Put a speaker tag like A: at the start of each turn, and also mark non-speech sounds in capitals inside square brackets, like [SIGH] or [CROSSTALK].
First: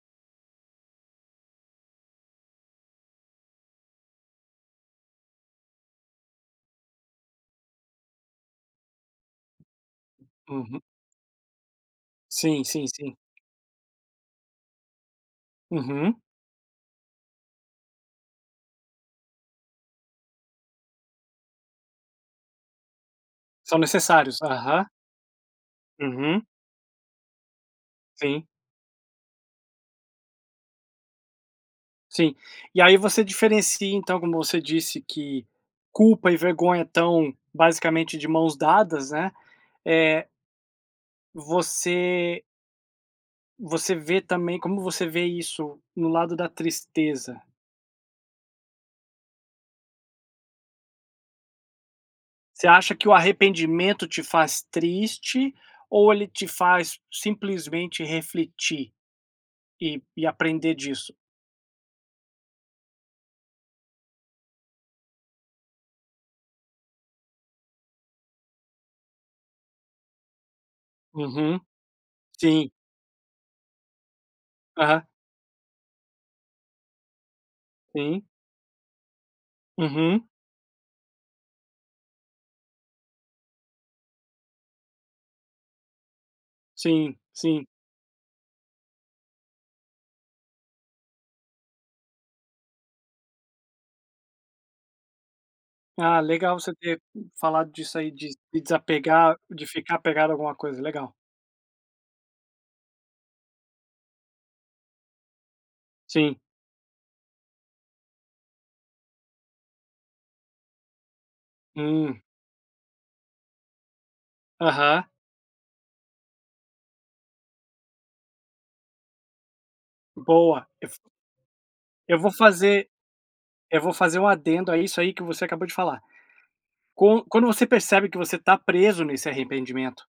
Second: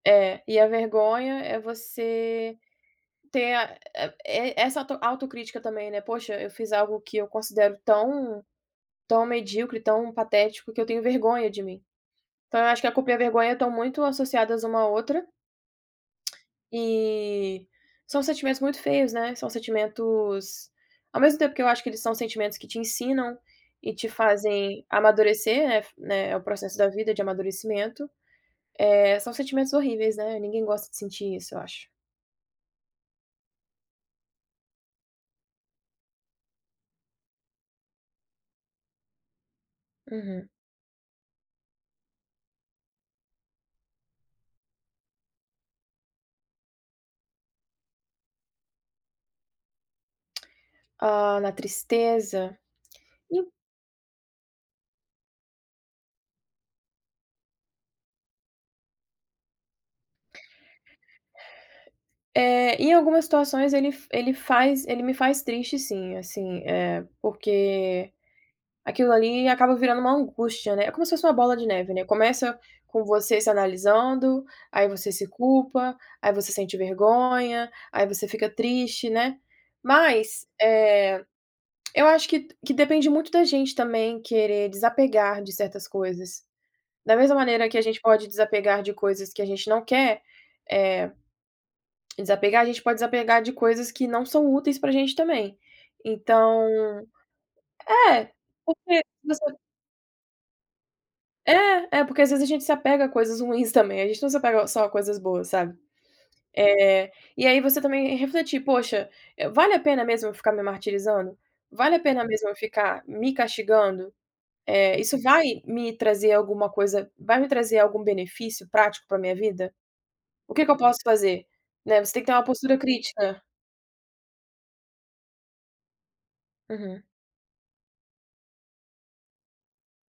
A: É, e a vergonha é você ter, a é é essa auto autocrítica também, né: "Poxa, eu fiz algo que eu considero tão tão medíocre, tão patético que
B: Uhum.
A: eu tenho vergonha de mim." Então
B: Sim,
A: eu acho que
B: sim,
A: a culpa e
B: sim.
A: a vergonha estão muito associadas uma à outra.
B: Uhum.
A: E são sentimentos muito feios, né? São sentimentos, ao mesmo tempo que eu acho que eles são sentimentos que te ensinam
B: São
A: e te
B: necessários. Aham.
A: fazem amadurecer, é né, o
B: Uhum.
A: processo da vida de amadurecimento,
B: Sim.
A: eh, são sentimentos horríveis, né, ninguém gosta de sentir isso, eu acho.
B: Sim. E aí você diferencia então, como você disse, que culpa e vergonha estão basicamente de mãos dadas, né? Eh
A: Uhum.
B: Você você vê também como você vê isso, no lado da tristeza?
A: Hã, na tristeza,
B: Você acha que o
A: en
B: arrependimento te faz triste ou ele te faz simplesmente refletir, e e aprender disso?
A: [BREATH] Eh, em algumas situações ele ele faz ele me faz triste sim, assim, eh, porque aquilo ali acaba virando uma angústia, né? Como se fosse uma bola
B: Uhum.
A: de neve, né? Começa
B: Sim.
A: com você se analisando, aí
B: Aham.
A: você se culpa, aí você sente vergonha, aí
B: Sim.
A: você fica triste, né?
B: Uhum.
A: Mas, eh, eu acho que que depende muito da gente também querer desapegar de certas coisas.
B: Sim,
A: Da mesma
B: sim.
A: maneira que a gente pode desapegar de coisas que a gente não quer, eh, desapegar, a gente pode desapegar de coisas que não são úteis pra gente também.
B: Ah, legal
A: Então
B: você ter falado disso aí de
A: é,
B: de
A: porque
B: desapegar,
A: você
B: de ficar apegado a alguma coisa, legal.
A: É. É porque às vezes a gente se apega a coisas ruins também. A gente não se apega só a coisas boas, sabe?
B: Sim.
A: Eh, e aí você também é refletir: "Poxa, vale a pena mesmo eu ficar me martirizando? Vale a
B: Hum.
A: pena mesmo eu ficar me castigando? Eh,
B: Aham.
A: isso vai me trazer alguma coisa vai me trazer algum benefício prático pra minha vida? O que
B: Boa!
A: que eu
B: Eu f
A: posso fazer?" Né, você
B: eu
A: tem que
B: vou
A: ter uma postura
B: fazer
A: crítica.
B: eu vou fazer um adendo a isso aí que você acabou de falar.
A: Uhum.
B: Con Quando você percebe que você tá preso nesse arrependimento?